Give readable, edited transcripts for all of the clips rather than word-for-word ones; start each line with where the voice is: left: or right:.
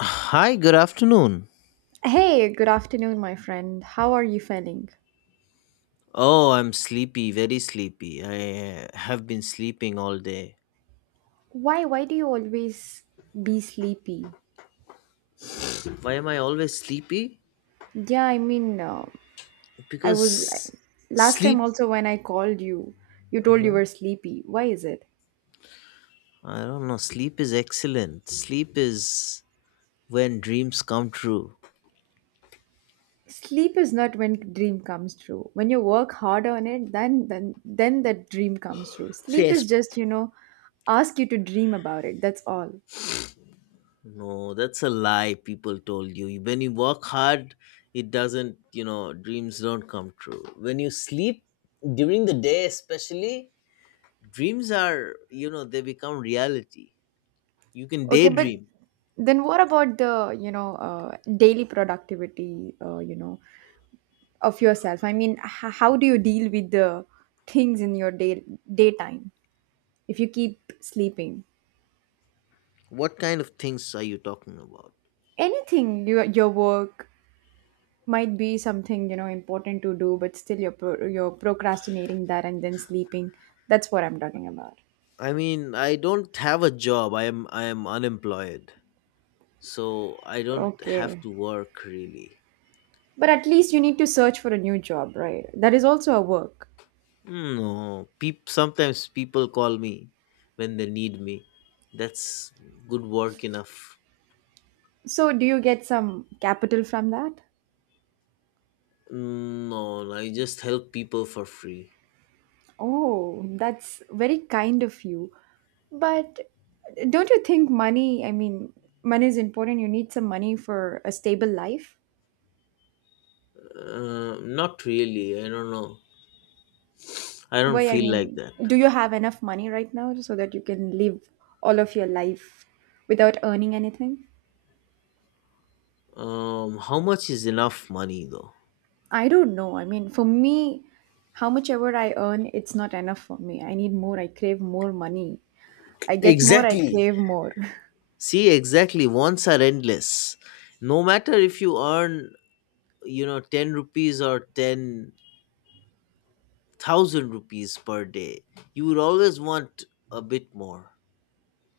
left: Hi, good afternoon.
right: Hey, good afternoon, my friend. How are you feeling?
left: Oh, I'm sleepy, very sleepy. I have been sleeping all day.
right: Why do you always be sleepy?
left: Why am I always sleepy?
right: Yeah, I mean, I was
left: Because
right: last time
left: sleep.
right: also when I called you, you told you
left: Mhm.
right: were sleepy. Why is it?
left: I don't know. Sleep is excellent. Sleep is when dreams come true.
right: Sleep is not when dream comes true. When you work hard on it, then that dream comes true. Sleep
left: Yes.
right: is just, you know, ask you to dream about it. That's all.
left: No, that's a lie people told you. When you work hard, it doesn't, dreams don't come true. When you sleep during the day, especially, dreams are, they become reality. You can
right: Okay, but
left: daydream.
right: then what about the, you know, daily productivity, of yourself. I mean, how do you deal with the things in your day daytime if you keep sleeping?
left: What kind of things are you talking about?
right: Anything, your work might be something, you know, important to do, but still you're you're procrastinating that and then sleeping. That's what I'm talking about.
left: I mean, I don't have a job. I am unemployed. So I don't have
right: Okay,
left: to work really.
right: but at least you need to search for a new job, right? That is also a work.
left: No, sometimes people call me when they need me. That's good work enough.
right: So do you get some capital from that?
left: No, no, I just help people for free.
right: Oh, that's very kind of you. But don't you think money, I mean, money is important. You need some money for a stable life.
left: Not really. I don't know. I don't
right: Why, I
left: feel like
right: mean,
left: that.
right: do you have enough money right now so that you can live all of your life without earning anything?
left: How much is enough money though?
right: I don't know. I mean, for me, how much ever I earn, it's not enough for me. I need more. I crave more money. I get more, I
left: Exactly.
right: crave more.
left: See, exactly. Wants are endless. No matter if you earn, 10 rupees or 10,000 rupees per day, you would always want a bit more.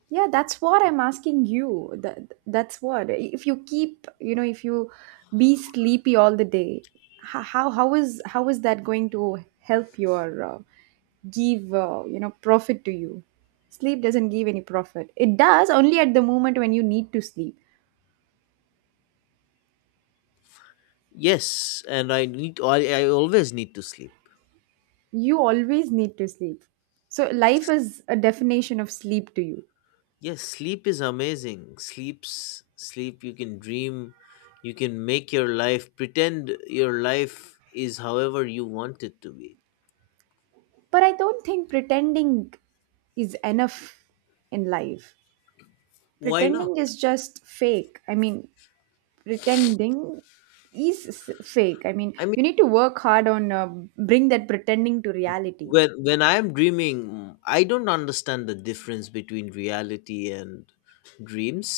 right: Yeah, that's what I'm asking you. That's what. If you keep, you know, if you be sleepy all the day, how is how is that going to help your give profit to you? Sleep doesn't give any profit. It does only at the moment when you need to sleep.
left: Yes, and I always need to sleep.
right: You always need to sleep. So life is a definition of sleep to you.
left: Yes, sleep is amazing. Sleep, you can dream, you can make your life, pretend your life is however you want it to be.
right: But I don't think pretending is enough in life.
left: Why not?
right: Pretending is just fake. I mean, pretending is fake. I mean,
left: I mean,
right: you need to work hard on bring that pretending to reality.
left: when I am dreaming, I don't understand the difference between reality and dreams.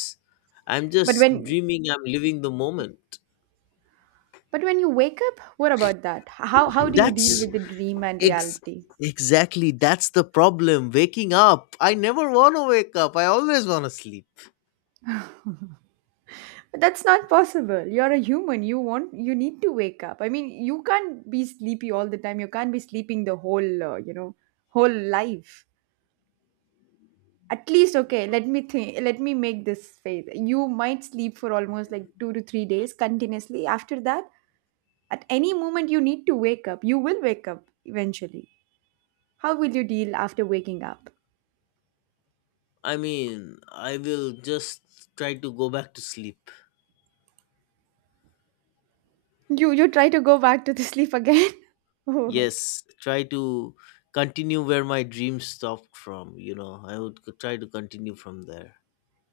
left: I'm
right: but
left: just
right: when
left: dreaming, I'm living the moment.
right: but when you wake up, what about that? How do you deal
left: That's
right: with the dream and
left: ex-
right: reality?
left: exactly, that's the problem. Waking up, I never want to wake up, I always want to sleep.
right: But that's not possible. You're a human. You want, you need to wake up. I mean, you can't be sleepy all the time. You can't be sleeping the whole whole life. At least, okay, let me think, let me make this faith. You might sleep for almost like 2 to 3 days continuously after that. At any moment you need to wake up, you will wake up eventually. How will you deal after waking up?
left: I mean, I will just try to go back to sleep.
right: You try to go back to the sleep again. Oh,
left: Yes, try to continue where my dreams stopped from, I would try to continue from there.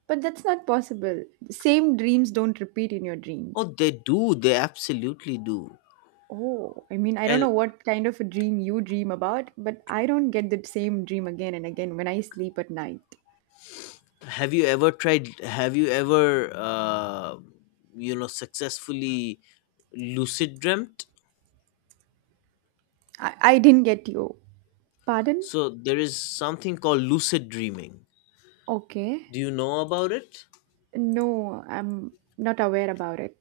right: but that's not possible. Same dreams don't repeat in your
left: Oh,
right: dreams.
left: they do, they absolutely do.
right: Oh, I mean, I don't
left: And
right: know what kind of a dream you dream about, but I don't get the same dream again and again when I sleep at night.
left: have you ever tried? Have you ever, successfully lucid dreamt?
right: I didn't get you. Pardon?
left: So there is something called lucid dreaming.
right: Okay.
left: Do you know about it?
right: No, I'm not aware about it.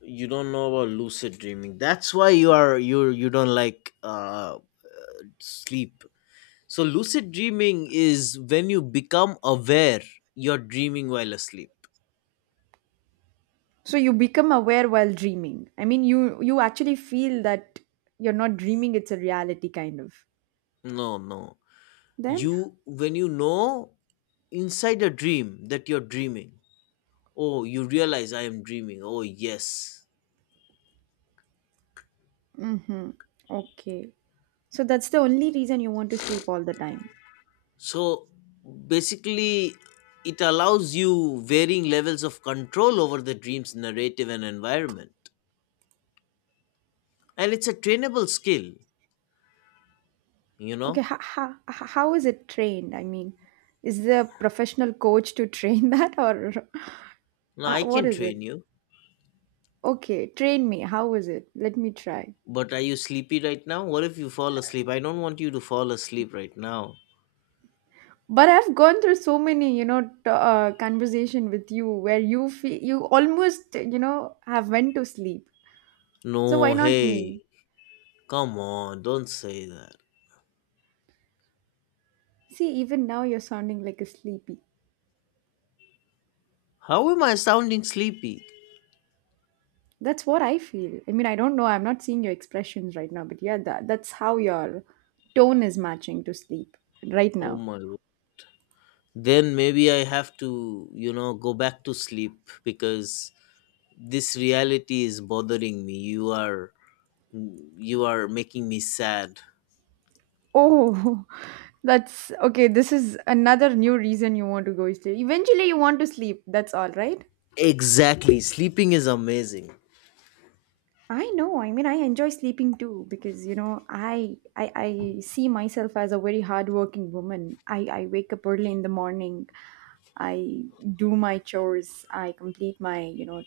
left: You don't know about lucid dreaming. That's why you are you you don't like sleep. So lucid dreaming is when you become aware you're dreaming while asleep.
right: So you become aware while dreaming. I mean, you actually feel that you're not dreaming; it's a reality kind of.
left: No, no.
right: Then,
left: You when you know inside a dream that you're dreaming, oh, you realize I am dreaming. Oh yes.
right: mm-hmm. Okay. So that's the only reason you want to sleep all the time.
left: So basically, it allows you varying levels of control over the dream's narrative and environment, and it's a trainable skill you
right: Okay,
left: know
right: how is it trained? I mean, is there a professional coach to train that or
left: Now I
right: what
left: can
right: is it?
left: train you.
right: Okay, train me. How is it? Let me try.
left: But are you sleepy right now? What if you fall asleep? I don't want you to fall asleep right now.
right: But I've gone through so many, you know, conversation with you where you feel you almost, you know, have went to sleep.
left: No,
right: So why not
left: hey,
right: me?
left: come on, don't say that.
right: See, even now you're sounding like a sleepy.
left: How am I sounding sleepy?
right: That's what I feel. I mean, I don't know. I'm not seeing your expressions right now, but yeah, that's how your tone is matching to sleep right
left: Oh
right: now.
left: my, then maybe I have to, go back to sleep because this reality is bothering me. You are making me sad.
right: Oh, that's okay. This is another new reason you want to go sleep. Eventually, you want to sleep. That's all, right?
left: Exactly. Sleeping is amazing.
right: I know. I mean, I enjoy sleeping too because, you know, I see myself as a very hardworking woman. I wake up early in the morning. I do my chores. I complete my, you know,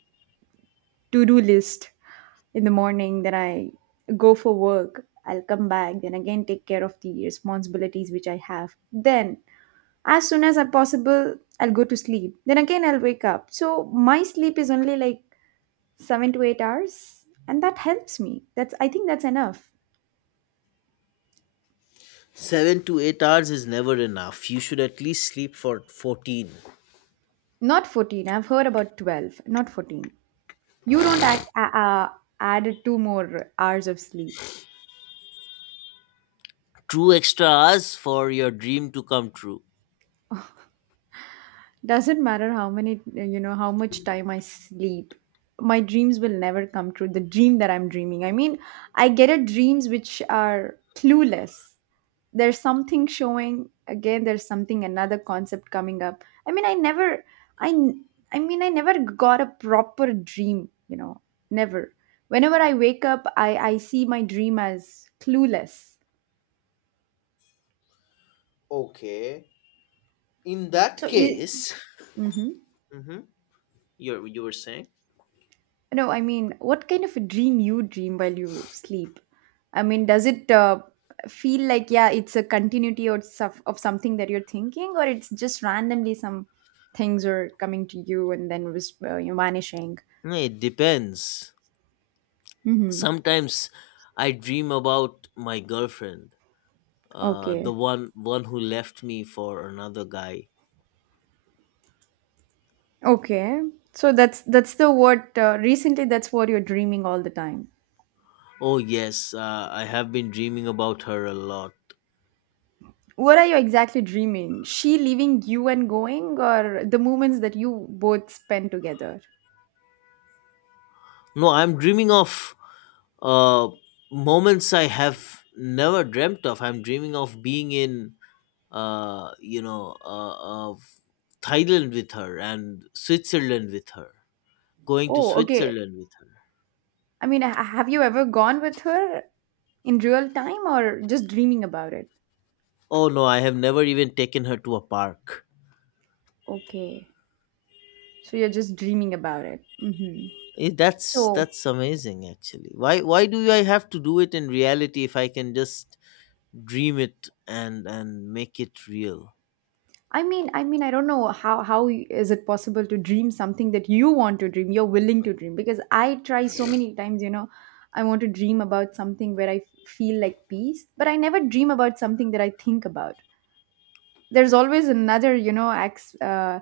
right: to do list in the morning. Then I go for work. I'll come back. Then again, take care of the responsibilities which I have. Then, as soon as I possible, I'll go to sleep. Then again, I'll wake up. So my sleep is only like 7 to 8 hours and that helps me. That's, I think, that's enough.
left: 7 to 8 hours is never enough. You should at least sleep for 14.
right: Not 14, I've heard about 12, not 14. You don't act, add two more hours of sleep.
left: Two extra hours for your dream to come true.
right: Doesn't matter how many, you know, how much time I sleep, my dreams will never come true. The dream that I'm dreaming, I mean, I get a dreams which are clueless. There's something showing again, there's something another concept coming up. I mean, I never I n- I mean I never got a proper dream, you know, never. Whenever I wake up, I see my dream as clueless.
left: Okay. In that
right: So, is,
left: case,
right: mm-hmm.
left: Mhm. you were saying?
right: No, I mean, what kind of a dream you dream while you sleep? I mean, does it feel like, yeah, it's a continuity or stuff of something that you're thinking, or it's just randomly some things are coming to you and then was, you're vanishing?
left: No, it depends.
right: Mm-hmm.
left: Sometimes I dream about my girlfriend, uh, the
right: Okay.
left: one one who left me for another guy.
right: Okay. So that's the what recently, that's what you're dreaming all the time.
left: Oh yes, I have been dreaming about her a lot.
right: What are you exactly dreaming? She leaving you and going, or the moments that you both spend together?
left: No, I'm dreaming of uh, moments I have never dreamt of. I'm dreaming of being in of Thailand with her and Switzerland with her. Going to
right: Oh, okay.
left: Switzerland with her.
right: I mean, have you ever gone with her in real time or just dreaming about it?
left: Oh no, I have never even taken her to a park.
right: Okay. So you're just dreaming about it. Hmm.
left: Eh, That's
right: So
left: that's amazing actually. Why do I have to do it in reality if I can just dream it and make it real.
right: I mean, I don't know how is it possible to dream something that you want to dream, you're willing to dream? Because I try so many times, you know, I want to dream about something where feel like peace, but I never dream about something that I think about. There's always another, you know,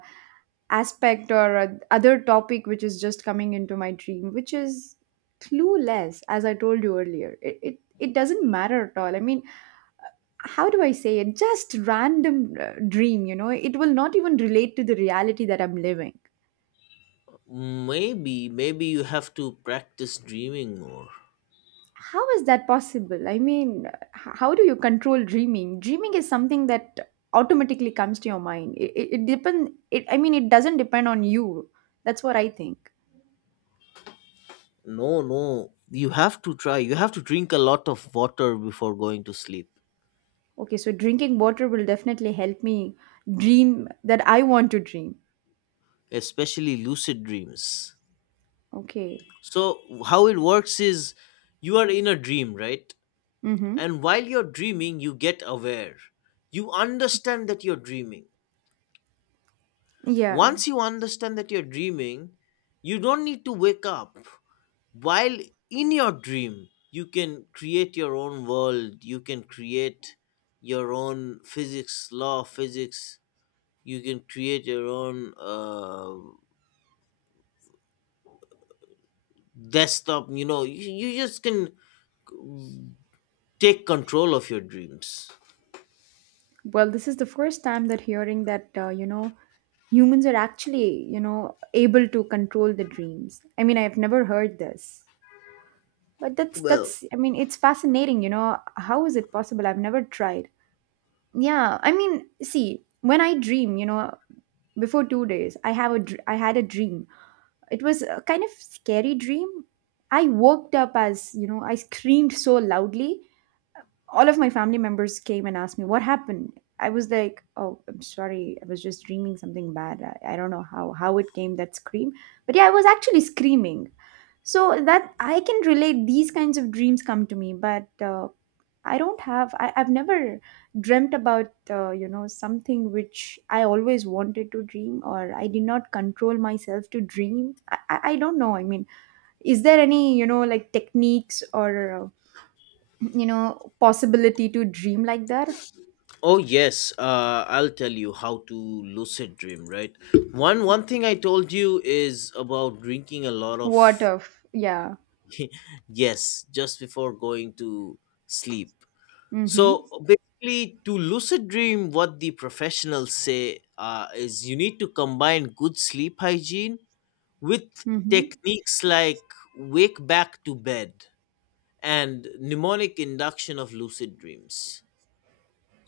right: aspect or other topic which is just coming into my dream, which is clueless, as I told you earlier. It doesn't matter at all. I mean, how do I say it, just random dream, you know, it will not even relate to the reality that I'm living.
left: Maybe you have to practice dreaming more.
right: How is that possible? I mean, how do you control dreaming? Dreaming is something that automatically comes to your mind. It depend it I mean, it doesn't depend on you. That's what I think.
left: No, no, you have to try. You have to drink a lot of water before going to sleep.
right: Okay, so drinking water will definitely help me dream that I want to dream.
left: Especially lucid dreams.
right: Okay.
left: So how it works is, you are in a dream, right?
right: Mm-hmm.
left: And while you're dreaming, you get aware, you understand that you're dreaming.
right: Yeah.
left: Once you understand that you're dreaming, you don't need to wake up. While in your dream, you can create your own world, you can create your own physics, law of physics, you can create your own desktop. You know, you just can take control of your dreams.
right: Well, this is the first time that hearing that, you know, humans are actually, you know, able to control the dreams. I mean, I've never heard this. But that's
left: Well.
right: I mean, it's fascinating, you know, how is it possible? I've never tried. Yeah, I mean, see, when I dream, you know, before 2 days, I had a dream. It was a kind of scary dream. I woke up, as you know, I screamed so loudly. All of my family members came and asked me what happened. I was like, oh, I'm sorry, I was just dreaming something bad. I don't know how it came that scream, but yeah, I was actually screaming. So that I can relate, these kinds of dreams come to me, but I don't have. I've never dreamt about something which I always wanted to dream, or I did not control myself to dream. I don't know. I mean, is there any, you know, like techniques or possibility to dream like that?
left: Oh yes, I'll tell you how to lucid dream, right? One thing I told you is about drinking a lot of
right: What of? Yeah.
left: yes, just before going to sleep.
right: Mm-hmm.
left: So basically, to lucid dream, what the professionals say is you need to combine good sleep hygiene with
right: Mm-hmm.
left: techniques like wake back to bed and mnemonic induction of lucid dreams,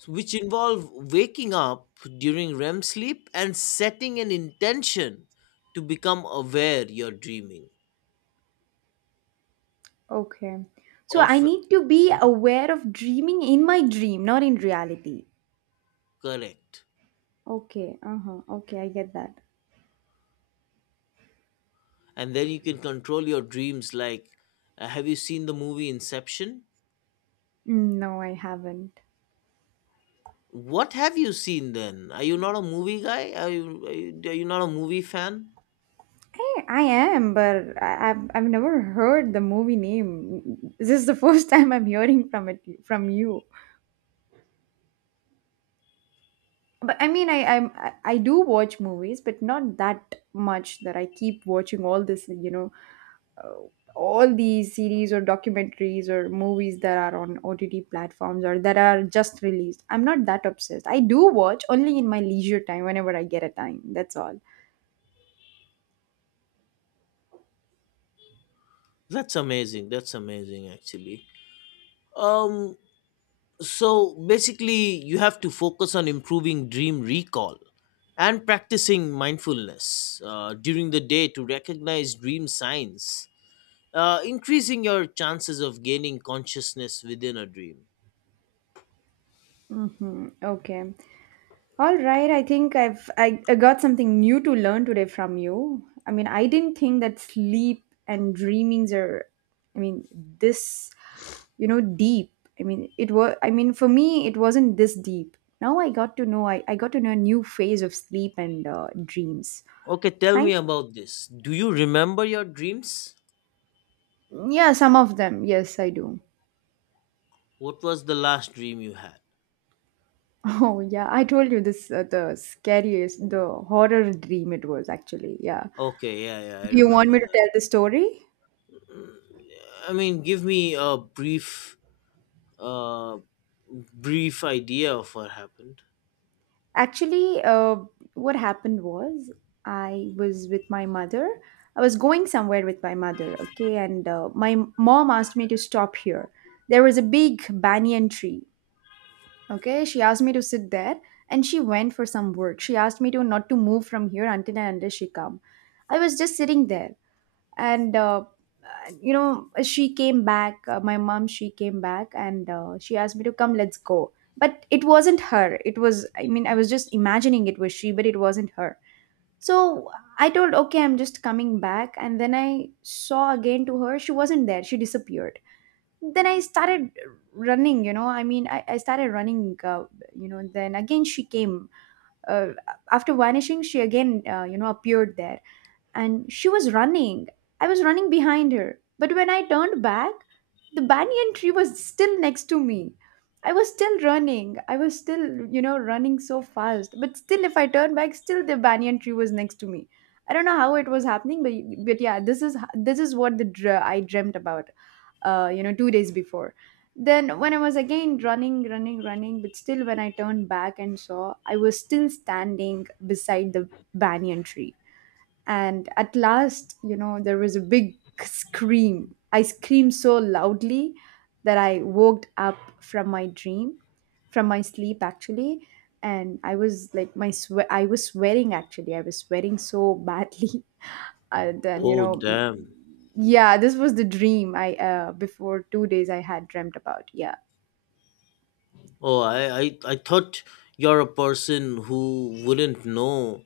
left: which involve waking up during REM sleep and setting an intention to become aware you're dreaming
right: Okay. So I
left: of.
right: need to be aware of dreaming in my dream, not in reality.
left: Correct.
right: Okay. Uh huh. Okay, I get that.
left: And then you can control your dreams like, have you seen the movie Inception?
right: Mm, no, I haven't.
left: What have you seen then? Are you not a movie guy? Are you not a movie fan?
right: I am, but I've never heard the movie name. This is the first time I'm hearing from it from you. But I mean, I I'm, I do watch movies, but not that much that I keep watching all this. You know, uh, all these series or documentaries or movies that are on OTT platforms or that are just released. I'm not that obsessed. I do watch only in my leisure time whenever I get a time. That's all.
left: That's amazing. That's amazing actually. Um so basically you have to focus on improving dream recall and practicing mindfulness during the day to recognize dream signs, increasing your chances of gaining consciousness within a dream.
right: Mm-hmm. Okay. All right, I think I got something new to learn today from you. I mean, I didn't think that sleep and dreamings are I mean, this, you know, deep. I mean, it was I mean, for me it wasn't this deep. Now I got to know I got to know a new phase of sleep and dreams.
left: Okay, tell me
right: Thank
left: about this. Do you remember your dreams?
right: Yeah, some of them. Yes, I do.
left: What was the last dream you had?
right: Oh, yeah, I told you this the scariest, the horror dream it was actually. Yeah.
left: Okay, yeah, yeah, I
right: Do you want
left: remember
right: me to
left: that.
right: tell the story?
left: I mean, give me a brief, uh, brief idea of what happened.
right: Actually, uh, what happened was I was with my mother. I was going somewhere with my mother, okay, and my mom asked me to stop here. There was a big banyan tree, okay. She asked me to sit there, and she went for some work. She asked me to not to move from here until and until she come. I was just sitting there and she came back my mom she came back and she asked me to come, let's go, but it wasn't her. It was, I mean, I was just imagining it was she, but it wasn't her. So I told, okay, I'm just coming back, and then I saw again to her. She wasn't there. She disappeared. Then I started running, I mean, I started running, then again she came, uh, after vanishing she again appeared there, and she was running. I was running behind her. But when I turned back, the banyan tree was still next to me. I was still running. I was still, running so fast. But still, if I turned back, still the banyan tree was next to me. I don't know how it was happening, but yeah, this is what the I dreamt about, 2 days before. Then when I was again running, running, running, but still when I turned back and saw, I was still standing beside the banyan tree. And at last, you know, there was a big scream. I screamed so loudly that I woke up from my dream, from my sleep actually. And I was like my I was sweating. Actually, I was sweating so badly. And then you
left: Oh,
right: know
left: damn.
right: yeah, this was the dream I before 2 days I had dreamt about. Yeah,
left: Oh, I thought you're a person who wouldn't know,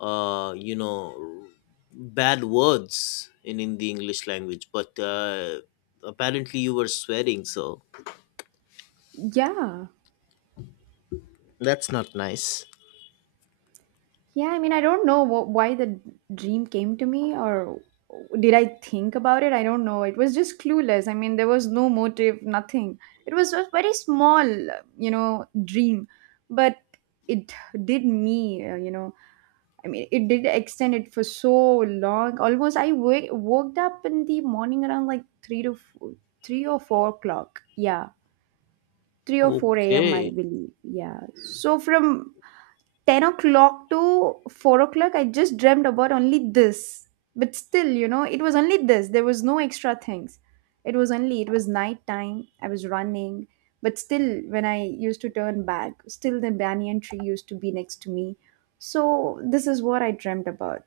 left: uh, you know, bad words in the English language, but apparently you were sweating, so
right: yeah.
left: that's not nice.
right: Yeah, I mean, I don't know why the dream came to me, or did I think about it? I don't know. It was just clueless. I mean, there was no motive, nothing. It was a very small, you know, dream, but it did me, I mean, it did extend it for so long. Almost, I woke up in the morning around like three to four, 3 or 4 o'clock. Yeah, three or four a.m. I
left: Okay,
right: believe. Yeah. So from 10 o'clock to 4 o'clock I just dreamt about only this. But still, you know, it was only this. There was no extra things. It was only, it was night time, I was running, but still when I used to turn back, still the banyan tree used to be next to me. So this is what I dreamt about.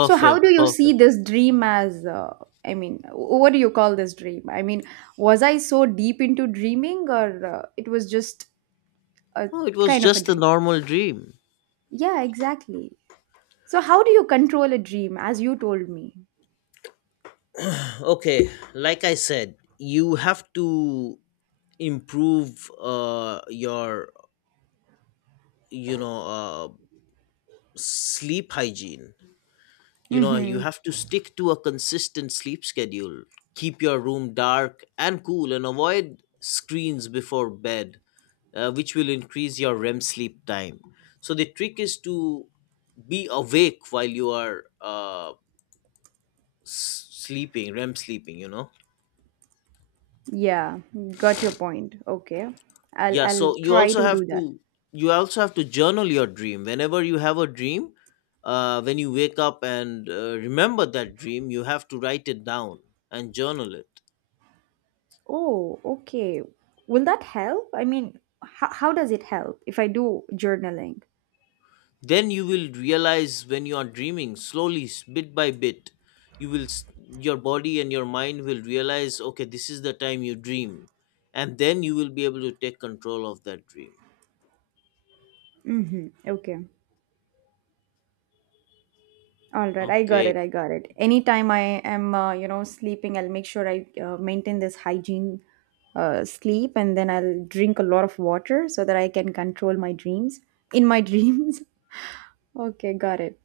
right: So how do you see
left: perfect.
right: this dream as, I mean what do you call this dream? I mean, was I so deep into dreaming, or it was just a
left: Oh, it was
right: kind of a
left: just a
right: dream?
left: normal dream.
right: Yeah, exactly. So how do you control a dream, as you told me?
left: Okay, like I said, you have to improve your you know uh sleep hygiene. You know, you
right: Mm-hmm.
left: have to stick to a consistent sleep schedule, keep your room dark and cool, and avoid screens before bed, which will increase your REM sleep time. So the trick is to be awake while you are sleeping rem sleeping you know
right: Yeah, got your point. Okay, I'll
left: Yeah,
right: I'll
left: so you
right: try
left: also
right: to
left: have
right: do that.
left: to you also have to journal your dream. Whenever you have a dream, when you wake up and remember that dream, you have to write it down and journal it.
right: Oh, okay. Will that help? I mean, how does it help if I do journaling?
left: Then you will realize when you are dreaming slowly, bit by bit, you will your body and your mind will realize, okay, this is the time you dream, and then you will be able to take control of that dream.
right: Mm-hmm. Okay. All right. I got
left: Okay.
right: it. I got it. Anytime I am, sleeping, I'll make sure I maintain this hygiene, sleep, and then I'll drink a lot of water so that I can control my dreams in my dreams. Okay, got it.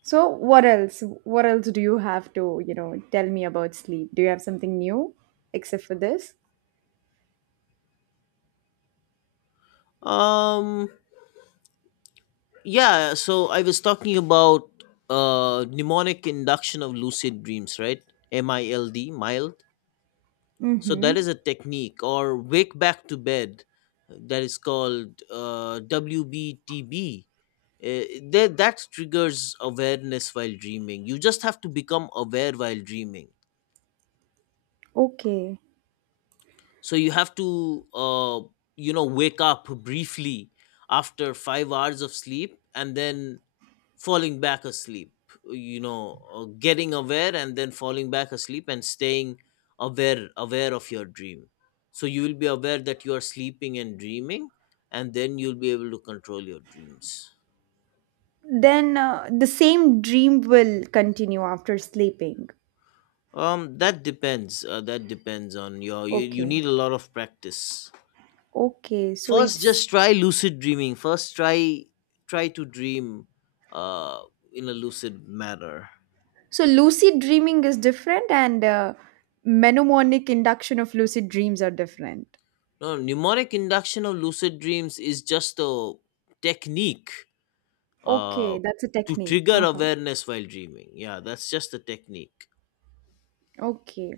right: So what else? What else do you have to, you know, tell me about sleep? Do you have something new except for this?
left: Um. Yeah, so I was talking about mnemonic induction of lucid dreams, right? MILD, mild. So that is a
right: Mm-hmm.
left: technique, or wake back to bed, that is called WBTB. Uh, that triggers awareness while dreaming. You just have to become aware while dreaming.
right: Okay.
left: So you have to, wake up briefly after 5 hours of sleep and then falling back asleep, getting aware and then falling back asleep and staying aware of your dream, so you will be aware that you are sleeping and dreaming, and then you'll be able to control your dreams.
right: Then the same dream will continue after sleeping.
left: That depends on you
right: Okay.
left: need a lot of practice.
right: Okay. So
left: First,
right: it's
left: just try lucid dreaming, first try to dream uh in a lucid manner.
right: so lucid dreaming is different, and mnemonic induction of lucid dreams are different.
left: No, mnemonic induction of lucid dreams is just a technique,
right: Okay,
left: uh,
right: that's a
left: to
right: technique.
left: trigger
right: Uh-huh.
left: awareness while dreaming. Yeah, that's just a technique.
right: Okay.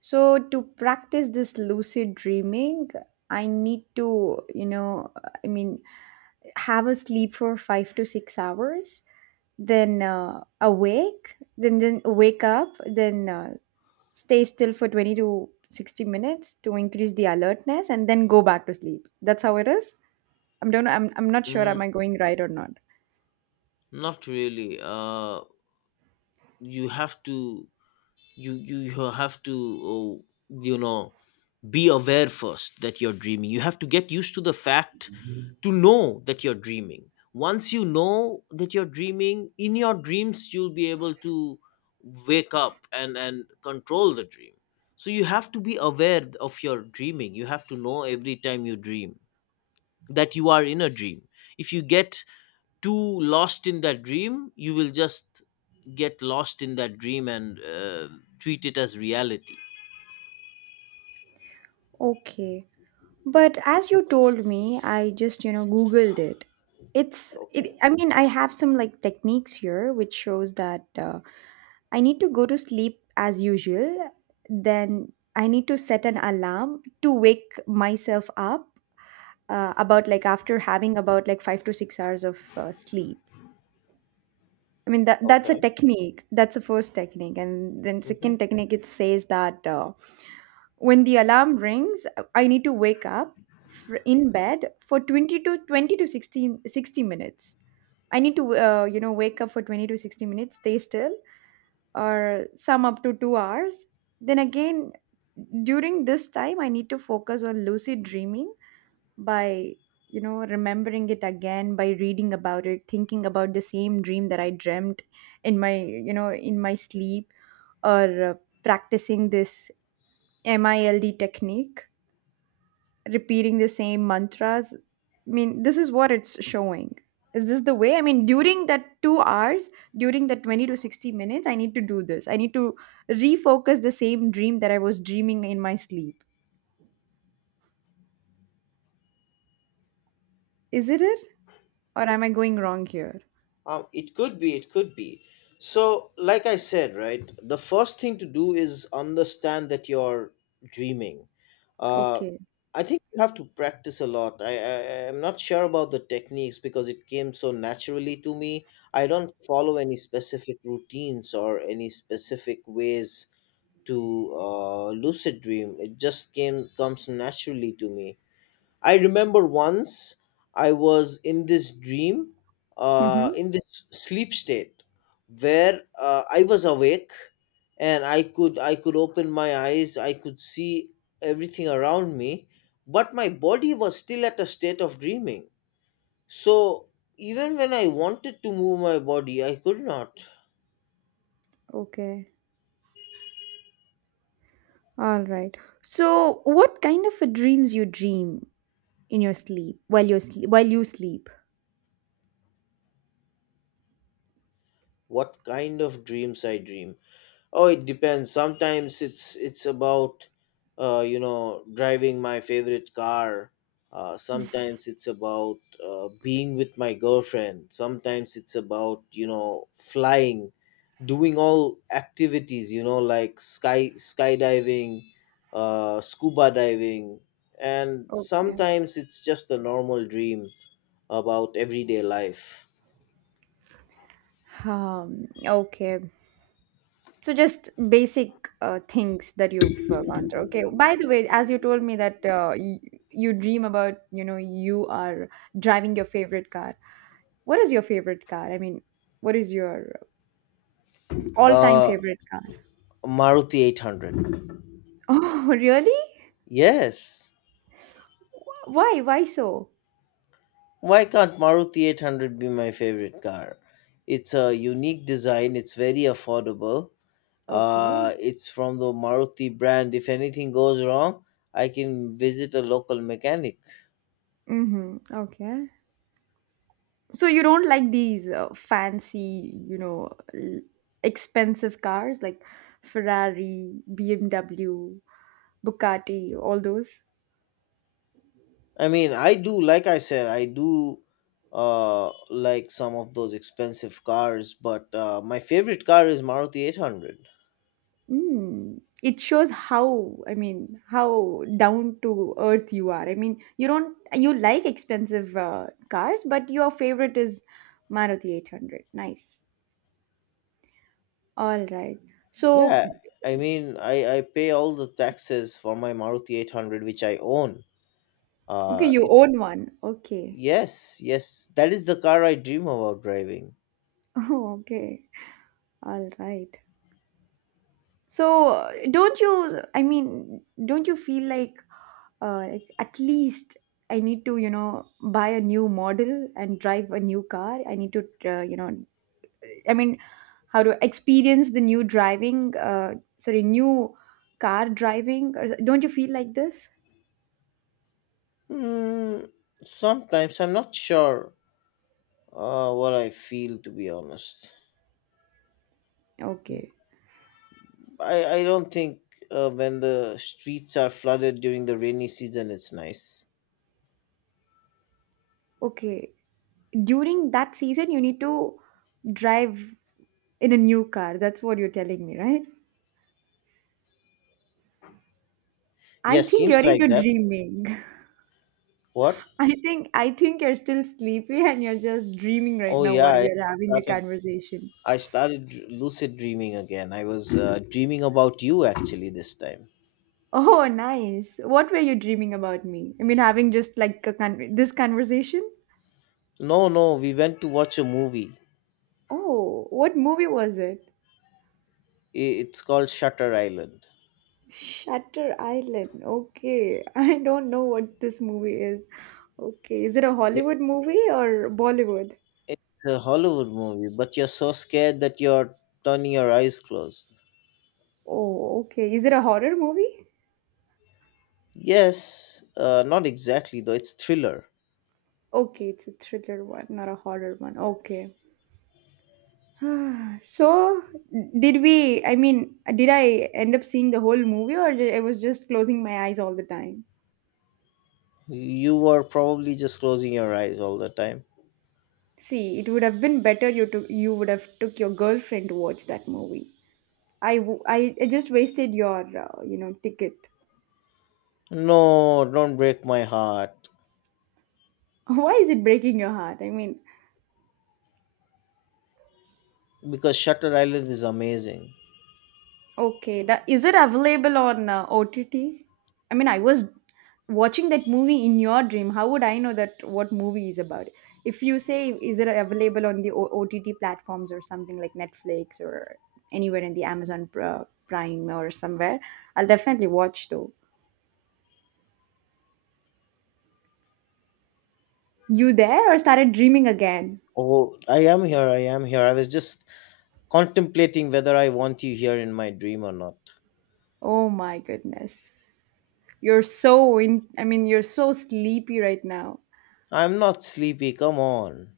right: So to practice this lucid dreaming, I need to, you know, I mean, have a sleep for 5 to 6 hours, then awake, then wake up, then stay still for 20 to 60 minutes to increase the alertness, and then go back to sleep. That's how it is. I'm not sure. Am
left: Mm,
right: I going right or not?
left: not really. You have to you have to oh, you know be aware first that you're dreaming. You have to get used to the fact to know that you're dreaming. Once you know that you're dreaming, in your dreams, you'll be able to wake up, and control the dream. So you have to be aware of your dreaming. You have to know every time you dream that you are in a dream. If you get too lost in that dream, you will just get lost in that dream and treat it as reality.
right: Okay. But as you told me, I just, you know, Googled it. It's,
left: Okay.
right: it, I mean, I have some like techniques here which shows that I need to go to sleep as usual. Then I need to set an alarm to wake myself up about like after having about like 5 to 6 hours of sleep. I mean, that, that's a
left: Okay.
right: technique. That's the first technique. And then second
left: Mhm.
right: technique, it says that. When the alarm rings I need to wake up in bed for 20 to 60 minutes. I need to, wake up for 20 to 60 minutes, stay still, or some up to 2 hours. Then again, during this time I need to focus on lucid dreaming by, you know, remembering it again, by reading about it, thinking about the same dream that I dreamt in my, you know, in my sleep, or uh, practicing this mild technique, repeating the same mantras. I mean, this is what it's showing. Is this the way? I mean, during that 2 hours, during that 20 to 60 minutes, I need to do this. I need to refocus the same dream that I was dreaming in my sleep. Is it it? Or am I going wrong here?
left: It could be, it could be. So, like I said, right, the first thing to do is understand that you're dreaming. Uh,
right: Okay.
left: I think you have to practice a lot. I'm not sure about the techniques because it came so naturally to me. I don't follow any specific routines or any specific ways to lucid dream. It just came comes naturally to me. I remember once I was in this dream,
right: Mm-hmm.
left: in this sleep state, where I was awake, and I could open my eyes, I could see everything around me, but my body was still at a state of dreaming. So even when I wanted to move my body, I could not.
right: Okay. All right. So, what kind of a dreams you dream in your sleep while you sleep?
left: What kind of dreams I dream? Oh, it depends. Sometimes it's about driving my favorite car. Sometimes it's about being with my girlfriend. Sometimes it's about flying, doing all activities. You know, like skydiving, scuba diving, and
right: Okay.
left: sometimes it's just a normal dream about everyday life.
right: Okay. So just basic things that you've gone through. Okay. By the way, as you told me that you dream about, you know, you are driving your favorite car. What is your favorite car? I mean, what is your all-time
left: Uh,
right: favorite car?
left: Maruti 800.
right: Oh, really?
left: Yes.
right: Why? Why so?
left: Why can't Maruti 800 be my favorite car? It's a unique design, it's very affordable.
right: Okay.
left: It's from the Maruti brand. If anything goes wrong, I can visit a local mechanic.
right: Mm-hmm. Okay. So you don't like these fancy, you know, expensive cars like Ferrari, BMW, Bugatti, all those?
left: I mean, I do, like I said, I do like some of those expensive cars, but my favorite car is Maruti 800.
right: Mm. It shows how, I mean, how down to earth you are. I mean, you don't, you like expensive cars, but your favorite is Maruti 800. Nice. All right. So,
left: Yeah, I mean, I pay all the taxes for my Maruti 800, which I own.
right: okay,
left: Uh,
right: you own one. Okay.
left: Yes, yes, that is the car I dream about driving.
right: Oh, okay. All right. So, don't you, I mean, don't you feel like at least I need to, you know, buy a new model and drive a new car? I need to, I mean, how to experience the new driving, sorry, new car driving? Or, don't you feel like this?
left: Hmm, sometimes I'm not sure what I feel, to be honest.
right: Okay,
left: I don't think when the streets are flooded during the rainy season, it's nice.
right: okay. During that season, you need to drive in a new car. That's what you're telling me, right? I
left: Yeah,
right: think you're
left: seems like
right: into
left: that.
right: dreaming.
left: What?
right: I think you're still sleepy and you're just dreaming right
left: Oh,
right: now what we
left: yeah,
right: are having the
left: started,
right: conversation.
left: I started lucid dreaming again. I was dreaming about you actually this time.
right: Oh, nice. What were you dreaming about me? I mean, having just like a this conversation?
left: No, no, we went to watch a movie.
right: Oh, what movie was it?
left: It's called Shutter Island.
right: Shutter Island. Okay, I don't know what this movie is. Okay, is it a
left: Yeah,
right: Hollywood movie or Bollywood?
left: it's a Hollywood movie, but you're so scared that you're turning your eyes closed.
right: Oh, okay. Is it a horror movie?
left: Yes, not exactly though. It's thriller.
right: Okay, it's a thriller one, not a horror one. Okay. So, did we, I mean, did I end up seeing the whole movie or I was just closing my eyes all the time?
left: You were probably just closing your eyes all the time.
right: See, it would have been better you took, you would have took your girlfriend to watch that movie. I just wasted your, ticket.
left: No, don't break my heart.
right: Why is it breaking your heart? I mean,
left: Because Shutter Island is amazing.
right: okay, that, is it available on OTT? I mean, I was watching that movie in your dream. How would I know that what movie is about? If you say, is it available on the OTT platforms or something like Netflix or anywhere in the Amazon Prime or somewhere, I'll definitely watch though. You there or started dreaming again?
left: Oh, I am here. I am here. I was just contemplating whether I want you here in my dream or not.
right: Oh my goodness. You're so in, I mean, you're so sleepy right now.
left: I'm not sleepy. Come on.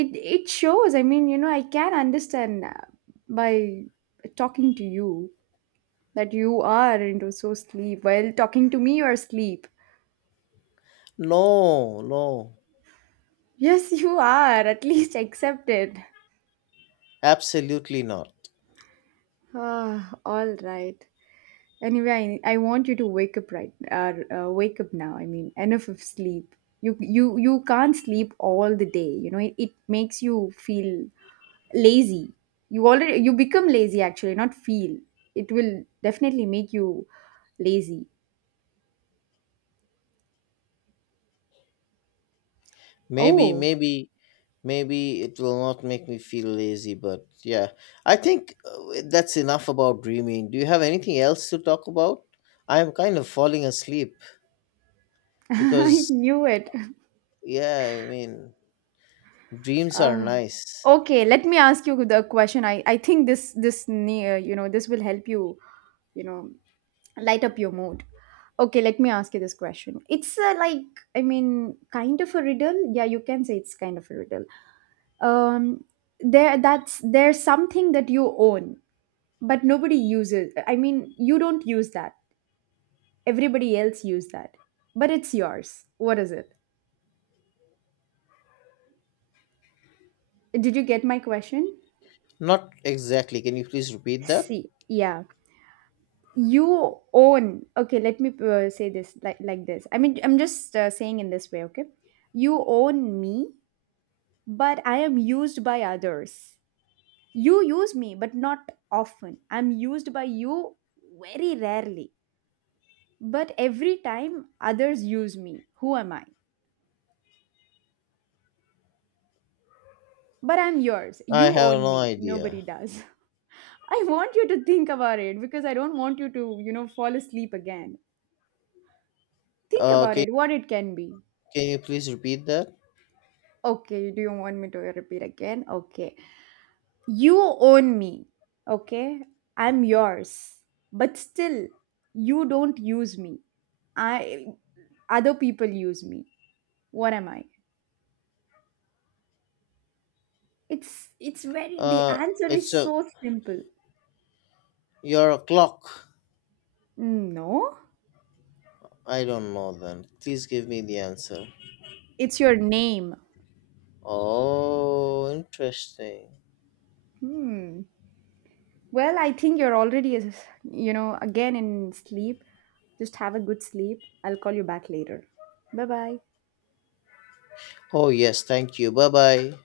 right: It shows, I mean, you know, I can understand, by talking to you, that you are into so sleep. While talking to me, you are sleep.
left: No, no,
right: Yes, you are. At least accept it.
left: absolutely not.
right: Ah, all right. Anyway, I want you to wake up right, wake up now. I mean, enough of sleep. You can't sleep all the day. You know, it makes you feel lazy. You already, you become lazy actually, not feel. It will definitely make you lazy.
left: maybe
right: Oh.
left: maybe maybe it will not make me feel lazy, but yeah, I think that's enough about dreaming. Do you have anything else to talk about? I am kind of falling asleep
right: I
left: because,
right: knew it.
left: yeah, I mean, dreams are
right: Ah.
left: nice.
right: Okay, let me ask you the question. I think this, near, you know, this will help you, you know, light up your mood. Okay, let me ask you this question. It's, like, I mean, kind of a riddle. Yeah, you can say it's kind of a riddle. Um, there's something that you own, but nobody uses. I mean, you don't use that. Everybody else used that. But it's yours. What is it? Did you get my question?
left: Not exactly, can you please repeat that?
right: See, yeah. You own. Okay, let me say this like this. I mean, I'm just saying in this way, okay? You own me, but I am used by others. You use me, but not often. I'm used by you very rarely. But every time others use me, who am I? But I'm yours.
left: I
right: You
left: have
right: own
left: no
right: me. Nobody
left: idea.
right: does. I want you to think about it because I don't want you to, you know, fall asleep again. Think
left: uh
right: about
left: can,
right: it, what it can be.
left: can you please repeat that?
right: Okay, do you want me to repeat again? Okay. You own me. Okay. I'm yours. But still, you don't use me. I other people use me. What am I? It's very the
left: uh
right: answer
left: it's
right: is
left: a
right: so simple.
left: you're a clock.
right: No.
left: I don't know, then please give me the answer.
right: It's your name.
left: Oh, interesting.
right: Hmm. Well, I think you're already, you know, again in sleep. Just have a good sleep. I'll call you back later. Bye bye.
left: Oh, yes, thank you. Bye bye.